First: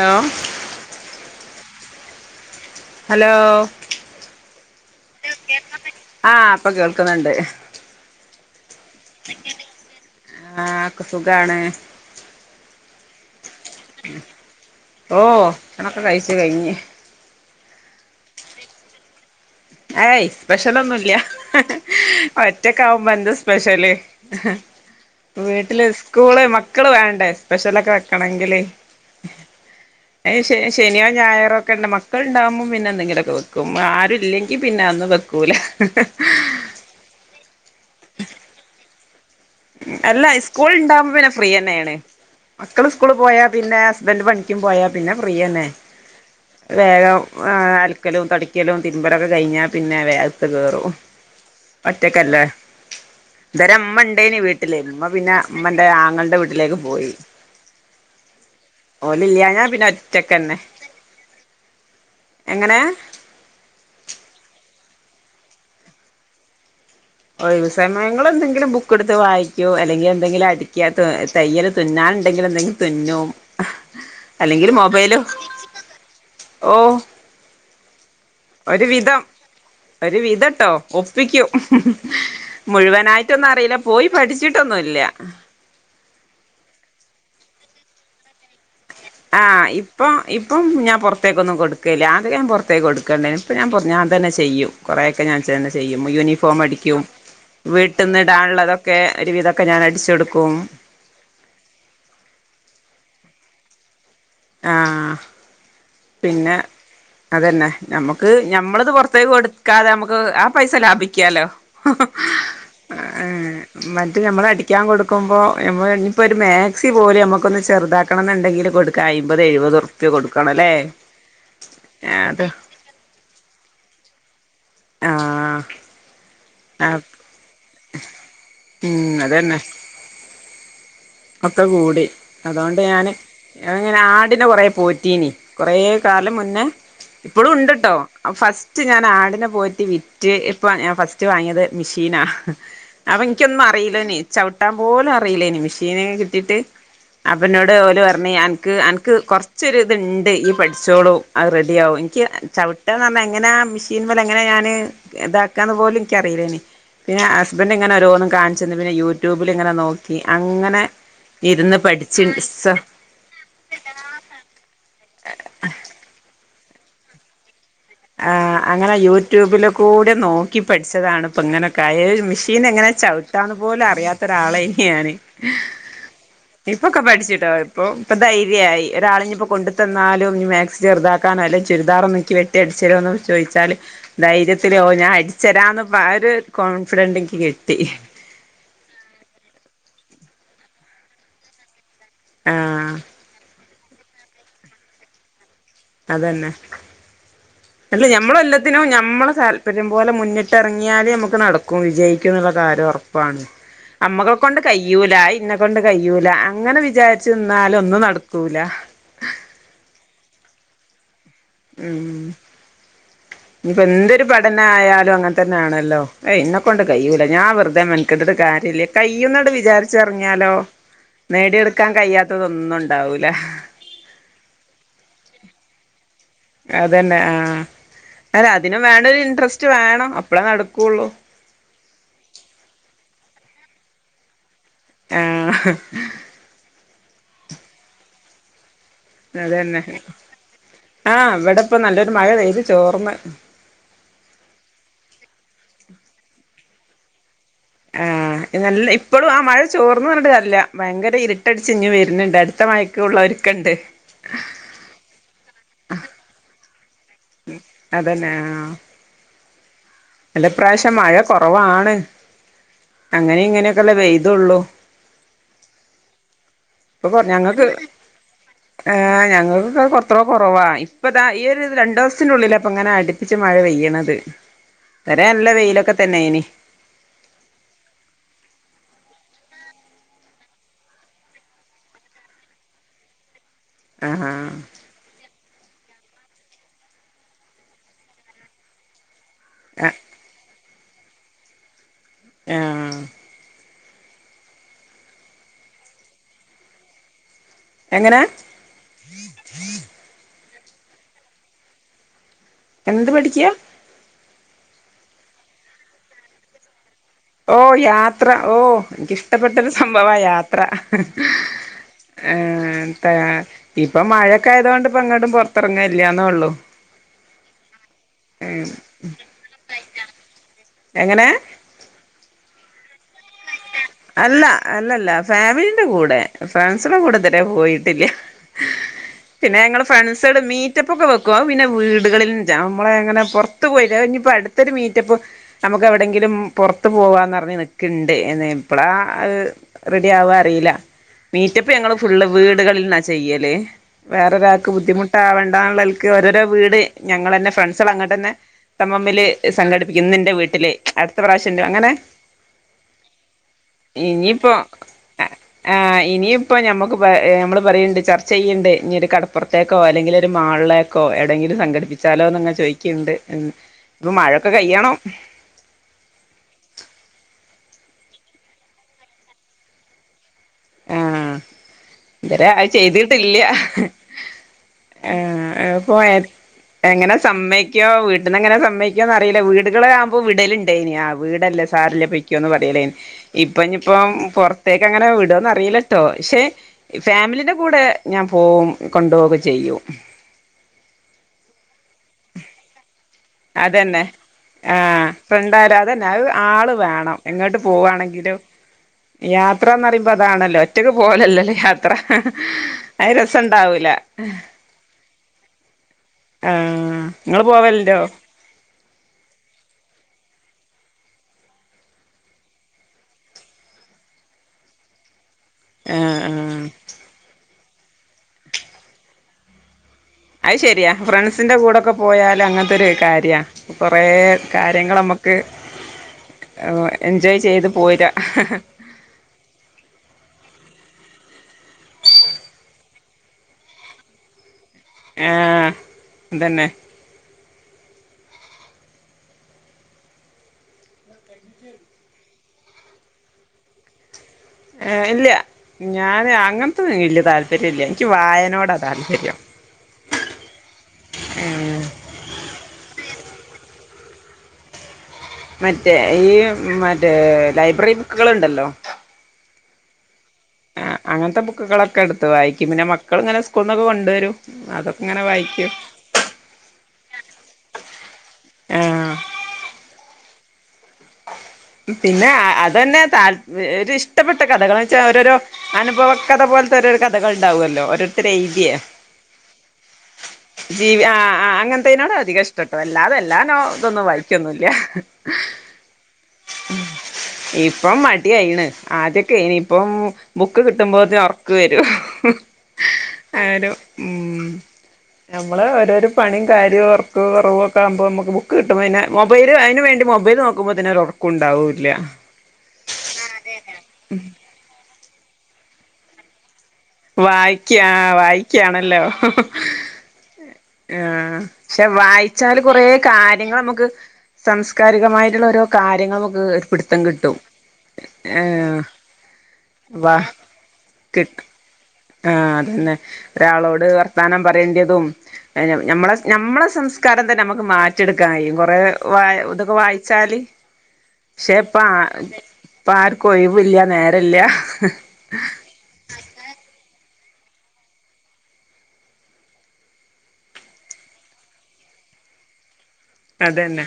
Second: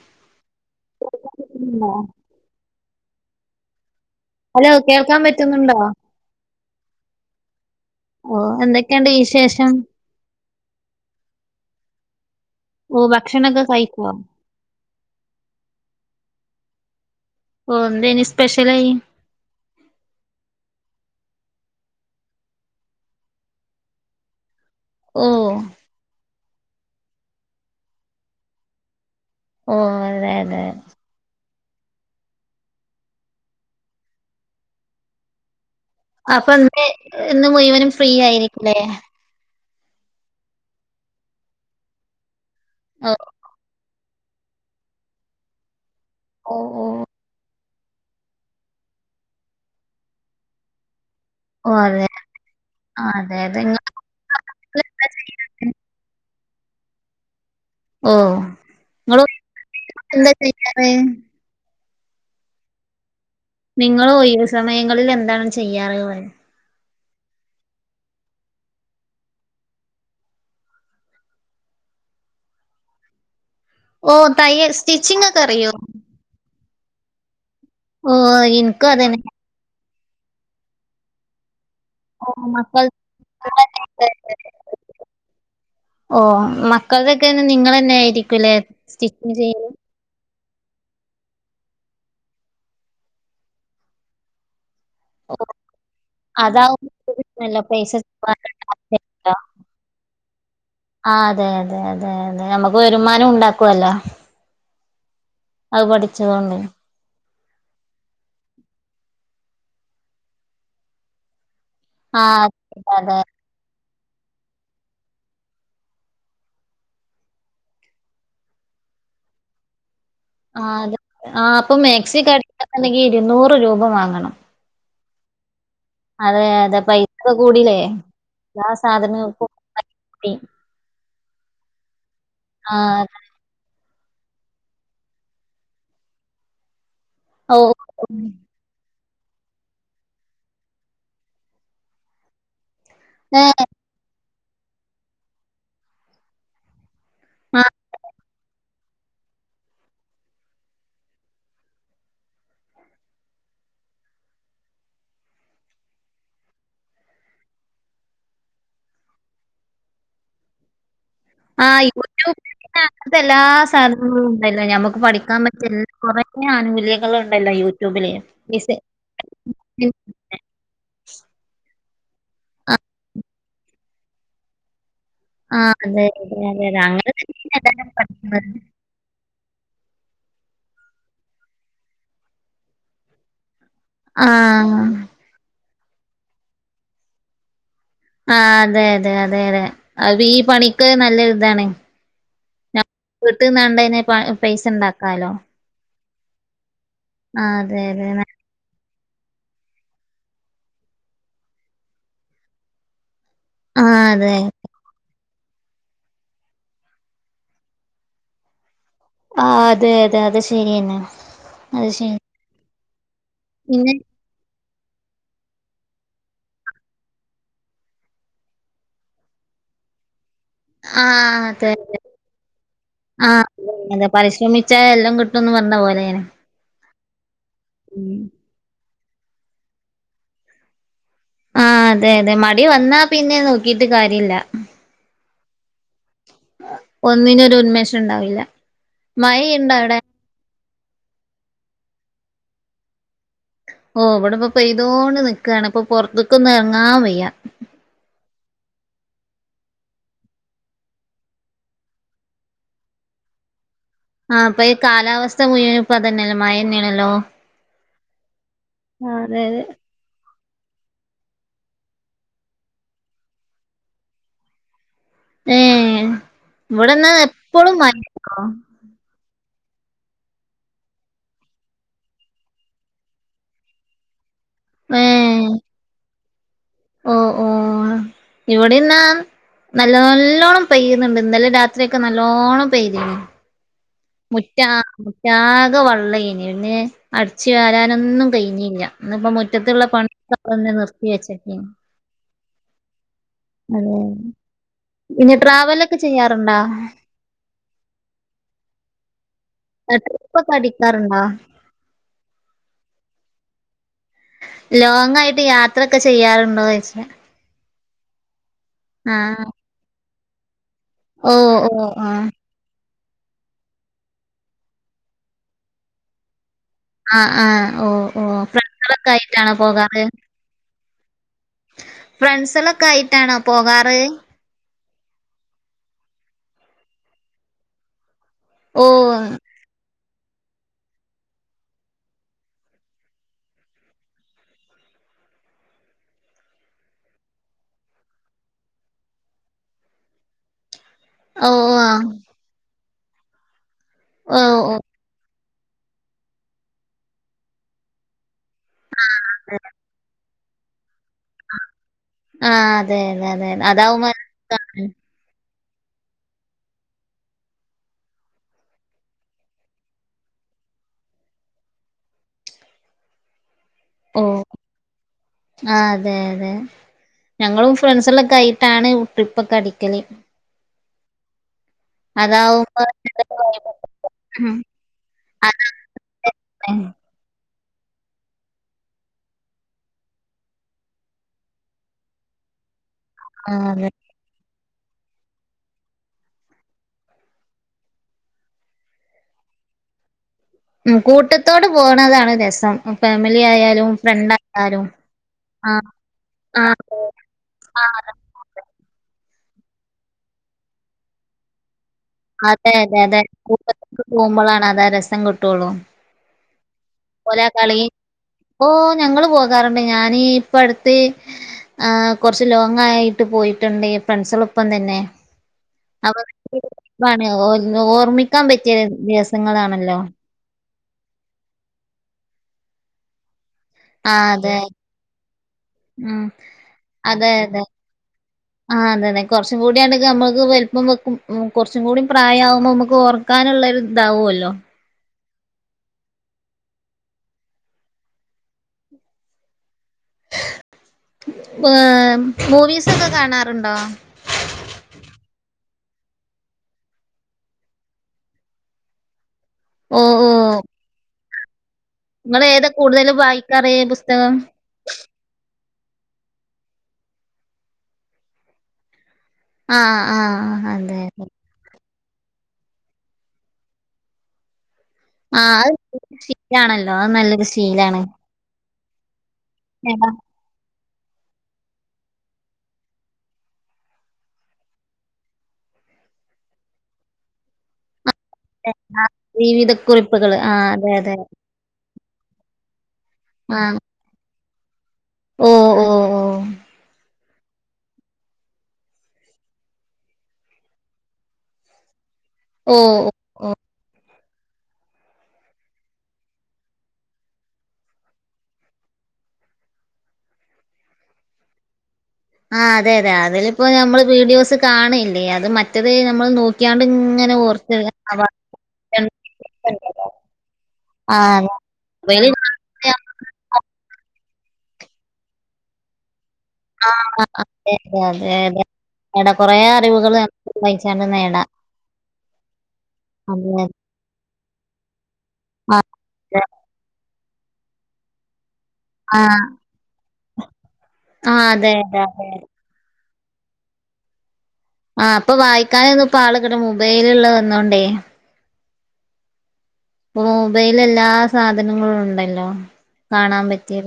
Hello [unintelligible] ന്നോ hello hello കേൾക്കാം പറ്റുന്നുണ്ടോ ആ ഇപ്പ കേൾക്കുന്നുണ്ട് ഓ എന്തക്കെ ഇണ്ട് വിശേഷം എല്ലാർക്ക് സുഖാണ് ഓ ഭക്ഷണക്ക കഴി ഓ ഭക്ഷണോക്ക കഴിച്ച് കഴിഞ് ഓ എന്തനി സ്പെഷ്യലായി ഏയ് സ്പെഷ്യല ഒന്നുംല്ല ഒറ്റക്ക ആാവുമ്പോ എന്ത് സ്പെഷ്യല് ഓ വീട്ടില് സ്കൂള് മക്കള് വേണ്ടേ സ്പെഷ്യലൊക്കെ വെക്കണെങ്കില് ഓ അതെ അ അതെ ശനിയോ ഞായറോ ഒക്കെ ഉണ്ട് മക്ക മക്കൾ ഉണ്ടാകുമ്പോം പിന്നെ എന്തെ ങ്കിലൊക്കെ വെക്കും ആുംല്ലെങ്കിൽ പിന്നെ അന്ന് വെക്കൂല അപ്പൊ ങ്ങക്ക് ഇന്ന് മുഴുവനും ഫ്രീ ആയിരിക്കല്ലേ അല്ല സ്കൂൾ ഉണ്ടാവകുമ്പോ പിന്നെ ഫ്രീ തന്നെയാണ് മക്കള് ഓ സ്കൂള് പോയാ പിന്നെ ഹസ്ബൻറ് പണിക്കും പോയാ പിന്നെ ഫ്രീ തന്നെ ഓ ഓ വേഗം ആ അലക്കലും തടിക്കലും തിരുമ്പലൊക്കെ കഴിഞ്ഞാൽ പിന്നെ വേഗത്ത് കേയറും ഓ അതെ ഒറ്റക്കല്ലേ ആ, അതെ അതെ നിങ്ങള് ഇവരമ്മ ഇണ്ടേനി വീട്ടില് എന്താ ഇമ്മ പിന്നെ ചെയ്യാറ്? ഇമ്മന്റെ ആങ്ങളൻ്റെ വീട്ടിലേക്ക് പോയി ഓ നിങ്ങള് ഓലില്ലാഞാ പിന്നെ എന്താ ഒറ്റക്കെന്നെ ചെയ്യാറ്? എങ്ങനെ നിങ്ങള് ഒഴിവ് സമയങ്ങളിൽ എന്താണ് ചെയ്യാറ് പറയ ഒഴിവ് സമയങ്ങള് എന്തെങ്കിലും ബുക്ക് എടുത്ത് വായിക്കോ അല്ലെങ്കിൽ എന്തെങ്കിലും അടിക്കാ തയ്യല് തുന്നാൻ ഉണ്ടെങ്കില് എന്തെങ്കിലും തുന്നും ഓ തയ്യൽ സ്റ്റിച്ചിങ് ഒക്കെ അറിയോ ഓഹ് ഓയി ഒരു വിധം ഒരു വിധട്ടോ ഒപ്പിക്കും ഓ മക്കൾ മുഴുവനായിട്ടൊന്നും അറിയില്ല പോയി പഠിച്ചിട്ടൊന്നുല്ല്യ ഓ മക്കൾക്കെക്കെ നിങ്ങളന്നെ ആയിരിക്കുല്ലേ ആഹ് ഇ ഇപ്പം ഇപ്പം ഞാൻ പുറത്തേക്കൊന്നും കൊടുക്കല്ല്യ അദ്യ ഞാൻ പുറത്തേക്ക് കൊടുക്കണ്ടേനി ഇപ്പൊ ഞാൻ തന്നെ ചെയ്യും കുറേ ഒക്കെ ഓ ഞാൻ തന്നെ ചെയ്യും യൂണിഫോം അടിക്കും. അതാവുമ്പോ കിട്ടുമല്ലോ പൈസ വീട്ടിന്ന് ഇടാനുള്ളതൊക്കെ സമ്പാദിക്കാ. ഒരുവിതൊക്കെ ഞാൻ അടിച്ച് കൊടുക്കും ആ അതെ അതെ അതെ അതെ നമുക്ക് വരുമാനം ഉണ്ടാക്കുവല്ലോ ആഹ് അത് പിന്നെ പഠിച്ചതൊണ്ട് അതന്നെ നമ്മുക്ക് ഞമ്മളത് പൊറത്തേക്ക് കൊടുക്കാതെ നമുക്ക് ആ പൈസ ലാഭിക്കാലോ ആ അതെ അതെ ഏ മറ്റെ നമ്മള് അടിക്കാൻ കൊടുക്കുമ്പോ നമ്മള് ഇനി ഇപ്പോ ഒരു മാക്സി പോലും നമ്മുക്കൊന്ന് ചെറുതാ ക്കണം ഉണ്ടെങ്കില് കൊടുക്ക അയ്മ്പത് എഴുപതുർപ്യ ആ കൊടുക്കണംല്ലേ അതെ ആ ഇപ്പൊ മാക്സി ഒക്കെ അടിക്കണം ഉണെങ്കി ഇരുന്നൂറ് രൂപ വാങ്ങണം ആഹ് അതെ അതെ ആ പൈസ കൂടില്ലേ എല്ലാ ഉം സാധനങ്ങൾക്കും അതന്നെ പൈസ കൂടി ഒക്കെ കൂടി ആ അതുകൊണ്ട് ഞാന് ഞാനിങ്ങനെ ആടിനെ കൊറേ പോറ്റീനി കൊറേ കാലം മുന്നേ ഇപ്പോളും ഓ ഉണ്ട് ട്ടോ ഫസ് റ്റ് ഞാൻ ആടിനെ പോയിട്ട് വിറ്റ് ഇപ്പ ഞാൻ ഫസ്റ്റ് വാങ്ങിയത് മെഷീനാ അപ്പൊ ഏ ഇന്ക്കൊന്നും അറിയില്ലേനി ചവിട്ടാൻ പോലും അറിയില്ലേനി മെഷീന് കിട്ടീട്ട് അപ്പൊ ആ ഇന്നോട് ഓല് പറഞ്ഞ് അന്ക്ക്‌ അന്ക്ക് കൊറ ച്ചൊരു ഇത്ണ്ട് യി പഠിച്ചോളും അത് റെഡിയ ആവും എനിക്ക് ചവിട്ടാന്നറിഞ്ഞ എങ്ങനാ മെഷീൻമല് പോലെ എങ്ങനെ ഞാന് ഇതാക്കാന്ന് പോലും എനിക്കറിയില്ലേനി പിന്നെ ഹസ്ബൻ്റ് ഇങ്ങനെ ഓരോന്നും കാണിച്ചന്ന് പിന്നെ യൂട്യൂബിലിങ്ങനെ നോക്കി അങ്ങനെ ആ ഇരുന്ന് പഠിച്ചി യൂട്യൂബിൽ സ അങ്ങനത്തെ എല്ലാ സാനങ്ങളും ഉണ്ടല്ലോ ഞമുക്ക് പഠിക്കാൻ പറ്റിയ എല്ലാ കുറേ ആനുകൂല്യങ്ങളുണ്ടല്ലോ യൂ ആഹ് അങ്ങനെ യൂട്യൂബില് കൂടെ നോ ക്കി പഠിച്ചതാണ് ഇപ്പൊ ഇങ്ങനെയൊക്കെ ആയെ ഈ മിഷീൻ ആ എങ്ങനെ ചവിട്ടാന്ന് പോലും അറിയാത്ത ഒരാളെനി ഞാന് ആ അതെ അതെ അതെ അതെ ഇപ്പൊക്കെ അങ്ങനെ പഠിച്ചുട്ടോ തന്നെയാണ് ഇപ്പൊ എല്ലാരും ഇപ്പൊ പഠിക്കുന്നത് ധൈര്യായി ഒരാളിഞ്ഞി ഇപ്പൊ കൊണ്ട് ത തന്നാലും ഇനി മാക്സി ചെറുതാക്കാനായാലും ചുരിദാറ് ഒന്ന് ഇനിക്ക് വെട്ടി അടിച്ചെരോന്ന് ചോദിച്ചാല് ആ ധൈര്യത്തില് ഓ ഞാൻ അടിച്ചെരാന്ന് ഒരു കോൺഫിഡൻ്റ് ഇനിക്ക് കിട്ടി ആ അതെ അതെ അതെ അതെ അത് ഈ പണിക്ക് നല്ല ഒരു ഇതാണ് ആഹ് വീട്ട്ന്നാണ്ടെനെ പൈ പൈസ ഉണ്ടാക്കാലോ അതന്നെ ആ അതെ അല്ല അതെ ന- ഞമ്മള് എല്ലാ ത്തിനു ഞമ്മളെ താല്പര്യം പോലെ മുന്നിട്ട് ഇറങ്ങിയാല് നമുക്ക് നടക്കും വിജയിക്കും എന്നുള്ള കാര്യം ഉറപ്പാണ് ആ അതെ അമ്മക്ക് കൊണ്ട് കയ്യൂല അത് ഇന്നെ കൊണ്ട് കയ്യൂല അങ്ങനെ വിചാരിച്ച് നിന്നാല് ഒന്നും നടക്കൂല ആഹ് അതെ അതെ അത് ശെരിയെന്നെ മ്മ് ഇനിയിപ്പോ പിന്നെ എന്തൊരു പ തന്നെ ആയാലും അങ്ങനെ തന്നൊണല്ലോ ഏയ് എന്നെ കൊണ്ട് കഴിയില്ല ഞാൻ വെറുതെ മെനകെട്ടിട്ട് കാര്യമില്ല കയ്യുന്നട് വിചാരിച്ച അങ്ങ് എറങ്ങിയാലോ ആ അതെ നേടിയെടുക്കാൻ കഴിയാത്തതൊന്നും ഉണ്ടാവൂല എന്താ പരിശ്രമിച്ചാ എല്ലാം കിട്ടുമെന്ന് പറഞ്ഞ പോലെ ഇങ്ങനെ അതന്നെ ആഹ് മ്മ് ആഹ് അതിനും വേണം ഒരു ഇൻട്രസ്റ്റ് വേണം അപ്പളേ നടക്കുവുള്ളൂ ആഹ് അതെ അതെ മടി വന്നാ പിന്നെ നോക്കിട്ട് കാര്യമില്ല ആഹ് ഒന്നിനും ഒരു ഉന്മേഷം ഉണ്ടാവില്ല അത് മഴയുണ്ടോ തന്നെ അവിടെ ആഹ് ഇവിടെ ഇപ്പം നല്ലൊരു മഴ പെയ്ത് ചോർന്ന് ഓഹ് ഇവിടെ ഇപ്പം പെയ്തോണ്ട് നിക്കയാണ് ഇപ്പൊ പുറത്തേക്ക് ഒന്നും ഇറങ്ങാൻ വയ്യ ആഹ് നല്ല ഇപ്പോഴും ആ മഴ ചോർന്നു പറഞ്ഞിട്ട് കാര്യമില്ല ഭയങ്കര ഇരുട്ടടിച്ച് ഇങ്ങ് വരുന്നുണ്ട് അടുത്ത മഴയ്ക്ക് ഒക്കെ ഉള്ളവർക്കുണ്ട് ആഹ് അപ്പൊ ഈ കാലാവസ്ഥ മുയുവനും ഇപ്പം അതന്നെയല്ലെ മയ തന്നെയാണല്ലോ അതന്നെ ആഹ് ആഹ് അതെ അതെ അല്ല ഇപ്രാവശ്യം മഴ കുറവാണ് അങ്ങനെ ഇങ്ങനെയൊക്കെയല്ലെ പെയ്തുള്ളു ഏഹ് ഇപ്പൊ ഇവിടെന്നാ കുറ ഞങ്ങക്ക് എപ്പളും മഴട്ടോ ആഹ് ഞങ്ങൾക്കൊക്കെ എത്രയോ കുറവാ ഇപ്പതാ ഈ ഒരു രണ്ടു ദിവസത്തിന് ഉള്ളിലാ ഇപ്പൊ ഇങ്ങനെ അടു അടുപ്പിച്ച് മഴ പെയ്യണത് വരെ നല്ല വെയിലൊക്കെ തന്നെ ആയിനു ഓഹ് ഓഹ് ഇവിടെന്നാ നല്ല നല്ലോണം പെയ്യുന്നുണ്ട് ഇന്നലെ രാത്രിയൊക്കെ നല്ലോണം പെയ്യ്തീനു ആഹാ മുറ്റ ആകെ വള്ളം ആയ്നു പിന്നെ അടിച്ച് വാരാനൊന്നും കയിഞ്ഞില്ല ഇന്നിപ്പം മു റ്റത്തുള്ള ആഹ് പണികളൊക്കൊ തന്നെ നിർത്തി വെച്ചിരിക്കുവാ ആഹ് അതെ പിന്നെ ട്രാവലൊക്കെ ചെയ്യാറുണ്ടോ എങ്ങനെ ട്രിപ്പ് ഒക്കെഅടിക്കാറുണ്ടോ? എന്ത് പഠിക്ക്യാ? ലോങ് ആയിട്ട് യാത്രൊക്കെ ചെയ്യാറുണ്ടോന്നോയ്ച്ച് ഓഹ് യാത്ര ഓ ആഹ് ഇഷ്ടപ്പെട്ട ഒരു സംഭവാ യാത്ര ഓ ഓ ആഹ് ഏഹ് [unintelligible] ആ ഇപ്പ മഴയൊക്കെ ആയതോണ്ട് ഇപ്പങ്ങട്ടും പുറത്തറങ്ങലില്ലാന്നൊള്ളു ആഹ് ആഹ് ഓ ഓ ഫ്രൺസ് കളൊക്കെ ആയിട്ടാണോ പോകാറ് എങ്ങനെ? ഫ്രൺസ്കളൊക്കെ ആയിട്ടാണോ പോകാറ് അല്ല അല്ലല്ല ഫാമിലിന്റെ കൂടെ ഫ്രണ്ട്സിന്റെ കൂടെ ഇതുവരെ പോയിട്ടില്ല ഓ പിന്നെ ഞങ്ങള് ഫ്രൺസ്കള് മീറ്റ് റ്റപ്പ് ഒക്കെ വെക്കും അത് പിന്നെ വീടുകളിൽ നമ്മളെ അങ്ങനെ പൊറത്ത് പോയി അത് കഴിഞ്ഞാ അടുത്തൊരു മീറ്റപ്പ് നമുക്ക് എവിടെങ്കിലും പുറത്ത് പോവാന്ന്റിഞ്ഞ് നിക്കല് എപ്പളാ അത് റെഡി ആവാ അറീല്ല ഓ മീറ്റപ്പ് ഞങ്ങള് ആഹ് ഫുള്ള് വീടുകളിൽന്നാ ചെയ്യല് ഓ വേറൊരാക്ക് ഓ ബുദ്ധിമുട്ട് ദാവണ്ടാന്നൽക്ക് ഓരോരോവീട് ഞങ്ങളന്നെ ഫ്രണ്ട്സള് അങ്ങട്ട ന്നെ തമ്മമ്മില് സംഘടിപ്പിക്കും നിന്റെ വീട്ടില് അടുത്ത പ്രാവശ്യൻ്റെ അങ്ങനെ ആഹ് അതെ അതെ അതതെ ഇനിയിപ്പോ ആഹ് ഇനിയിപ്പോ ഞമ്മക്ക് പ നമ്മള് പറയ്ണ്ട് ചർച്ച ചെയ്യ്ണ്ട് ഇനി കട പ്പുറത്തേക്കോ അല്ലെങ്കിൽ ഒരു മാളിലേക്കോ എവിടേങ്കിലും സംഘടിപ്പിച്ചാലോന്ന്ങ്ങനെ ചോയിക്ക്ണ്ട് ഇപ്പം മഴൊക്കെ കയ്യണം ആ അതെ അതെ ഞങ്ങളും ഫ്രണ്ട്സ്കളൊക്കെ ആയിട്ടാണ് ട്രിപ്പ് ഒക്കെ അടിക്കല് ആഹ് ഇതരേ അത് അതാവുമ്പോ ചെയ്തിട്ടില്ല ഉം ആ പോയത് അതെ എങ്ങനെ സമ്മയിക്കോ വീട്ട്ന്നങ്ങനെ സമ്മയ്ക്കോന്ന് അറിയില്ല വീടുകള് ആകുമ്പോൾ വിടല്ണ്ടേയ്നി ആ വീടല്ലേ സാരല്ല പൊയ്ക്കോന്ന് പറയലേയ്നി ആഹ് അതെ ഇപ്പംഞ്ഞ്പ്പം പുറത്തേക്കങ്ങനെ വിടോന്ന റീലട്ടോ ക്ഷെ ഫാമിലിന്റെ കൂടെ ഞാൻ പോവും കൊണ്ടോവൊക്കെ ചെയ്യും ഉം കൂട്ടത്തോട് പോണതാണ് രസം ഉം അതന്നെ ആഹ് [unintelligible] ആഹ് അതന്നെ അത് ആള് ആഹ് വേണം എങ്ങോട്ട് ആഹ് പോവാണെങ്കിലും യാത്രാന്നറിമ്പോ അതാണല്ലോ ഒറ്റയ്ക്ക് പോവലല്ലല്ലോ യാത്ര ഹ ഹ അതെ അതെ അഅ് അതെ രസണ്ടാവൂല കൂട്ടത്തോടെ ഹ പോകുമ്പളാണ് അതാ രസം കിട്ടുള്ളൂ ആ ഇങ്ങള് ഓലാ കളി പോവല്ണ്ടോ? ഓ ഞങ്ങള് പോകാറുണ്ട് ഞാന് ഇപ്പ അടുത്ത് ആ കൊർച്ച് ലോങ് ആയിട്ട് പോയിട്ടുണ്ട് ഫ്രണ്ട്സളൊപ്പം തന്നെ ആഹ് ആഹ് ഇതാണ് ഓർ ഓർമ്മിക്കാൻ പറ്റിയ ദിവസങ്ങളാണല്ലോ അത് ശരിയാ ഫ്രണ്ട്സിൻ്റെ കൂടൊക്കെ പോയാല് അങ്ങനത്തൊരു കാര്യാ കൊറേ ആഹ് അതെ കാര്യങ്ങള് നമ്മുക്ക് ഉം അ് എൻജോയ് ചെയ്ത് പോരാ ഹ്‌ഹ് ആ അതെ അതെ കൊർച്ചും കൂടിയാണങ്കി നമുക്ക് വലുപ്പം വെക്കും കുറച്ചും കൂടി പ്രായാ കുമ്പോ നമുക്ക് ഓർ ക്കാനുള്ളൊരു ദാവൊല്ലോ ആഹ് ദന്നെ [unintelligible] മൂവീസൊക്കെ കാണാറ്ണ്ടോ ഏഹ് ഇല്ല്യ ഞാന് അങ്ങൻത്തൊന്നും വെല്യ താല്പര്യല്ല്യ ൻക്ക്യ് വായനോടാ താല്പര്യം ഓഹ് ഓഹ് ഇങ്ങെളേതാ കൂട്തല് വായിക്കാറ് പുസ്തകം മറ്റേ ഈ മറ്റേ ലൈബ്രറി ബുക്ക്കള്ണ്ടല്ലോ ആഹ് ആഹ് ആഹ് അതെ അതെ അങ്ങൻത്തെ ബുക്ക്കളൊക്കെ എട്ത്ത് വായിക്ക്യും പിന്നെ മക്കള്ങ്ങെനെ സ്കൂൾന്നൊക്കെ കൊണ്ട് വെരും അതൊക്കെങ്ങെനെ ആഹ് വായിക്ക്യും അത് ശീലാണല്ലോ അത് നല്ലൊര് ശീലാണ് ആഹ് ഏതാ പിന്നെ അ അതെന്നെ താൽ ഒര് ഇഷ്ടപ്പെട്ട കഥകള് ന്ന് വെച്ചാ ഓരോരോ അനുഭവ കഥ പോൽത്തെ ഓരോരോ കഥകൾണ്ടാവാെല്ലോ ഒര് എഹ് ആഹ് ജീവിത കുറിപ്പ്കെള് ജീവി ആഹ് ആഹ് അങ്ങൻത്തേനോടാ അധികഷ് ട്ടട്ടോ അല്ലാതെ എല്ലാ നോ ആഹ് ഇതൊന്നും വായ്ക്ക്യൊന്നുല്ല്യാ ഓ ഓ ഇപ്പം മടിയായിണ് ആദ്യൊക്കേനി ഇപ്പം ബുക്ക് കിട്ട്മ്പോത്ത്ന് ഒർക്ക് വെരും ഓഹ് ഒഹ് ആരോ ഊം ഞമ്മെള് ഓരോരൊ പണിം കാര്യോം ഒർക്ക് കാെറവൊക്കാവ്മ്പോ മ്മെക്ക് ബുക്ക് കിട്ട്മ്പ പിന്നെ മൊബൈല് അയ്ന് വേണ്ടി മൊബൈൽ നോക്കുമ്പാെ തിന് ഒരാെറക്കുണ്ടാവുല്ല്യാ. ആഹ് അതെ അതെ അതിലിപ്പോ ഞമ്മള് വീഡിയോസ് കാണ്ല്ലേ അത് മറ്റെത് ഞമ്മള് നോ വായിക്ക്യ് ആഹ് വായിക്ക്യാണല്ലോ ആഹ് പക്ഷെ മൊബൈല് വായിച്ചാലും കാണുമ്പോ കാെറേ നമ്മ- കാര്യങ്ങളമുക്ക് സംസ്കാരികമായിട്ടുള്ള ഓരോ കാര്യങ്ങളമ്ക്ക് ആഹ് അതെ അതെ അതെ അതെ നേടാ കൊറേ വാ അറിവുകെള് ഞ [unintelligible] ക്ക് വയ്ച്ചാണ്ട് നേടാ. കിട്ടും ആഹ് അതെന്നെ അതെ ഒരാളോട് വർത്താനം പറ്യെണ്ട്യെതും എ ഞം ഞമ്മളെ ഞമ്മളെ സംസ്കാരം തന്നെ അമ്മക്ക് മാറ്റ്യെട്ക്കാം കയ്യും കൊറേ വായ് ആഹ് ഇതൊക്കെ വായ്ച്ചാല് ആഹ് ക്ഷെ അതെ ഇപ്പ അതെ ആഹ് അതെ ഇപ്പാര്ക്കും ഒഴ്‌വ്‌ല്ല്യാ നേരല്ല്യാ ആഹ് പ്പൊ വായ്ക്കാനൊന്നും പ്പാെ ആള് കിട്ട് മുബൈല്ള്ളെ വെന്നോണ്ടേ. ഇപ്പൊ മൊബൈൽല് എല്ലാ സാധനങ്ങളുണ്ടല്ലോ അതെന്നെ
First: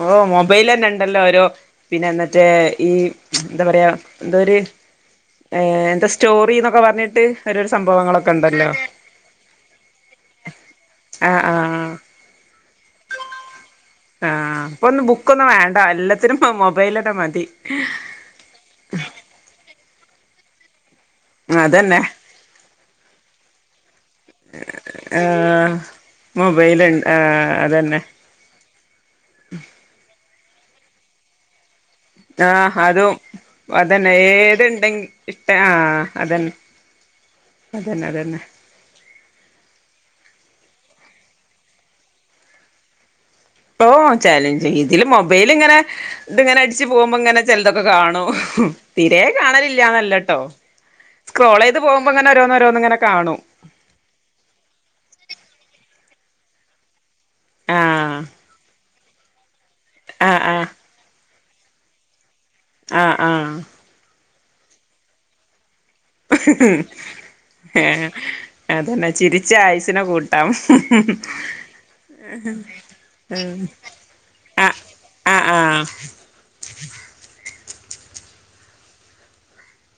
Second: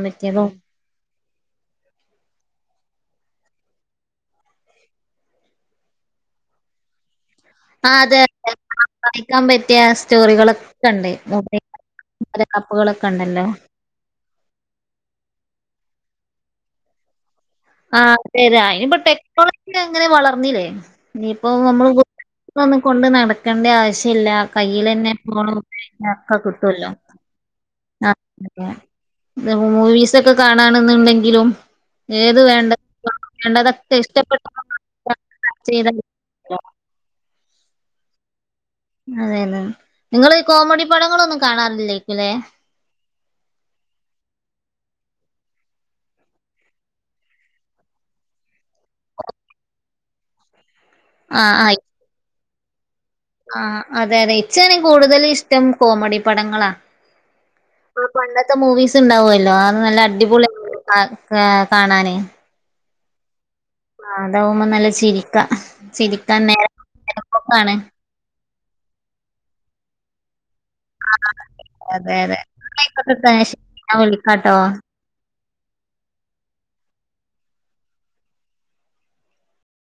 പ്പോ പറ്റിയതും മൊബൈൽലെന്നെണ്ടല്ലാെ ഓരോ പിന്നെ മറ്റേ ഈ എന്ത പറയാ എന്തോര് ഏഹ് എന്താ സ്റ്റോറിന്നൊക്കെ പർഞ്ഞിട്ട് ആഹ് അതെ അതെ വായിക്കാം പറ്റ്യാ സ്റ്റോറികളൊക്കെണ്ട് ആഹ് മൊബൈല് ആഹ് [unintelligible] ലെ കപ്പ്കളൊക്കെണ്ടല്ലോ ആഹ് ഇപ്പൊന്നും ബുക്കാെന്നും വേണ്ടാ എല്ലത്തിനും മൊബൈലെന്നെ മതി. ആഹ് അതെ അതെ അയ്നിപ്പാെ ടെക്നോളെജി അങ്ങെനെ വളർന്നീലെ ഇനിയിപ്പോ നമ്മള് അതന്നെ ബു ക്കൊന്നും കൊണ്ട് നടക്കെണ്ട്യ ആവശ്യ ഇല്ലാ കയ്യിലെന്നെ ഫോണും ഞ്ഞതൊക്ക ക് മുബൈൽണ്ട് ആഹ് അതെന്നെ ആഹ് അതെ ത് മൂവീസാെക്കെ കാണാണ്ന്ന്ണ്ടെങ്കിലും ആഹ് അതും വേണ്ടതൊക്കെ അതെന്നെ ഇഷ്ടപ്പെട്ട ഏത്ണ്ടെങ്കി ഇഷ്ട ചെയ്ത ആഹ് അതെന്നെ അതെന്നെ അതെന്നെ. അതെയതെ നിങ്ങള് കോമഡി പടങ്ങളൊന്നും കാണാറില്ലേയ്ക്ക്ല്ലേ? ഓഹ് ചലഞ്ച് ഇതില് മൊബൈല് ഇങ്ങനെ ഇത്ങ്ങനെ അടിച്ചു പോകുമ്പോ ഇങ്ങനെ ചെലതൊക്കെ കാണും തിരെ കാണലില്യാന്നല്ലോട്ടോ. ആഹ് സ്ക്രോൾ ചെയ്ത് ആഹ് പോകുമ്പോ ഇങ്ങനെ ഓരോഓരോന്ന് ഇങ്ങനെ കാണും. ആഹ് അതെ അതെ എച്ചേനി കൂടുതല് ഇഷ്ടം കോമഡി പടങ്ങളാ. ആഹ് പണ്ടത്തെ മൂവീസ് ഉണ്ടാകുവല്ലോ അത് നല്ല ആഹ് അടിപൊളി ആഹ് ആഹ് ആഹ് കാണാന്. ആഹ് ആഹ്. ആഹ് അതാവുമ്പോ നല്ല ചിരിക്ക ചിരി ഏഹ് അതന്നെ ചിരിച്ച് ആയുസിനെ കൂട്ടാം. അതെ അതെ ആയിക്കോട്ടെ ട്ടോ ഉം ഞാൻ വിളിക്കാട്ടോ ആഹ്. ആഹ് ആഹ്.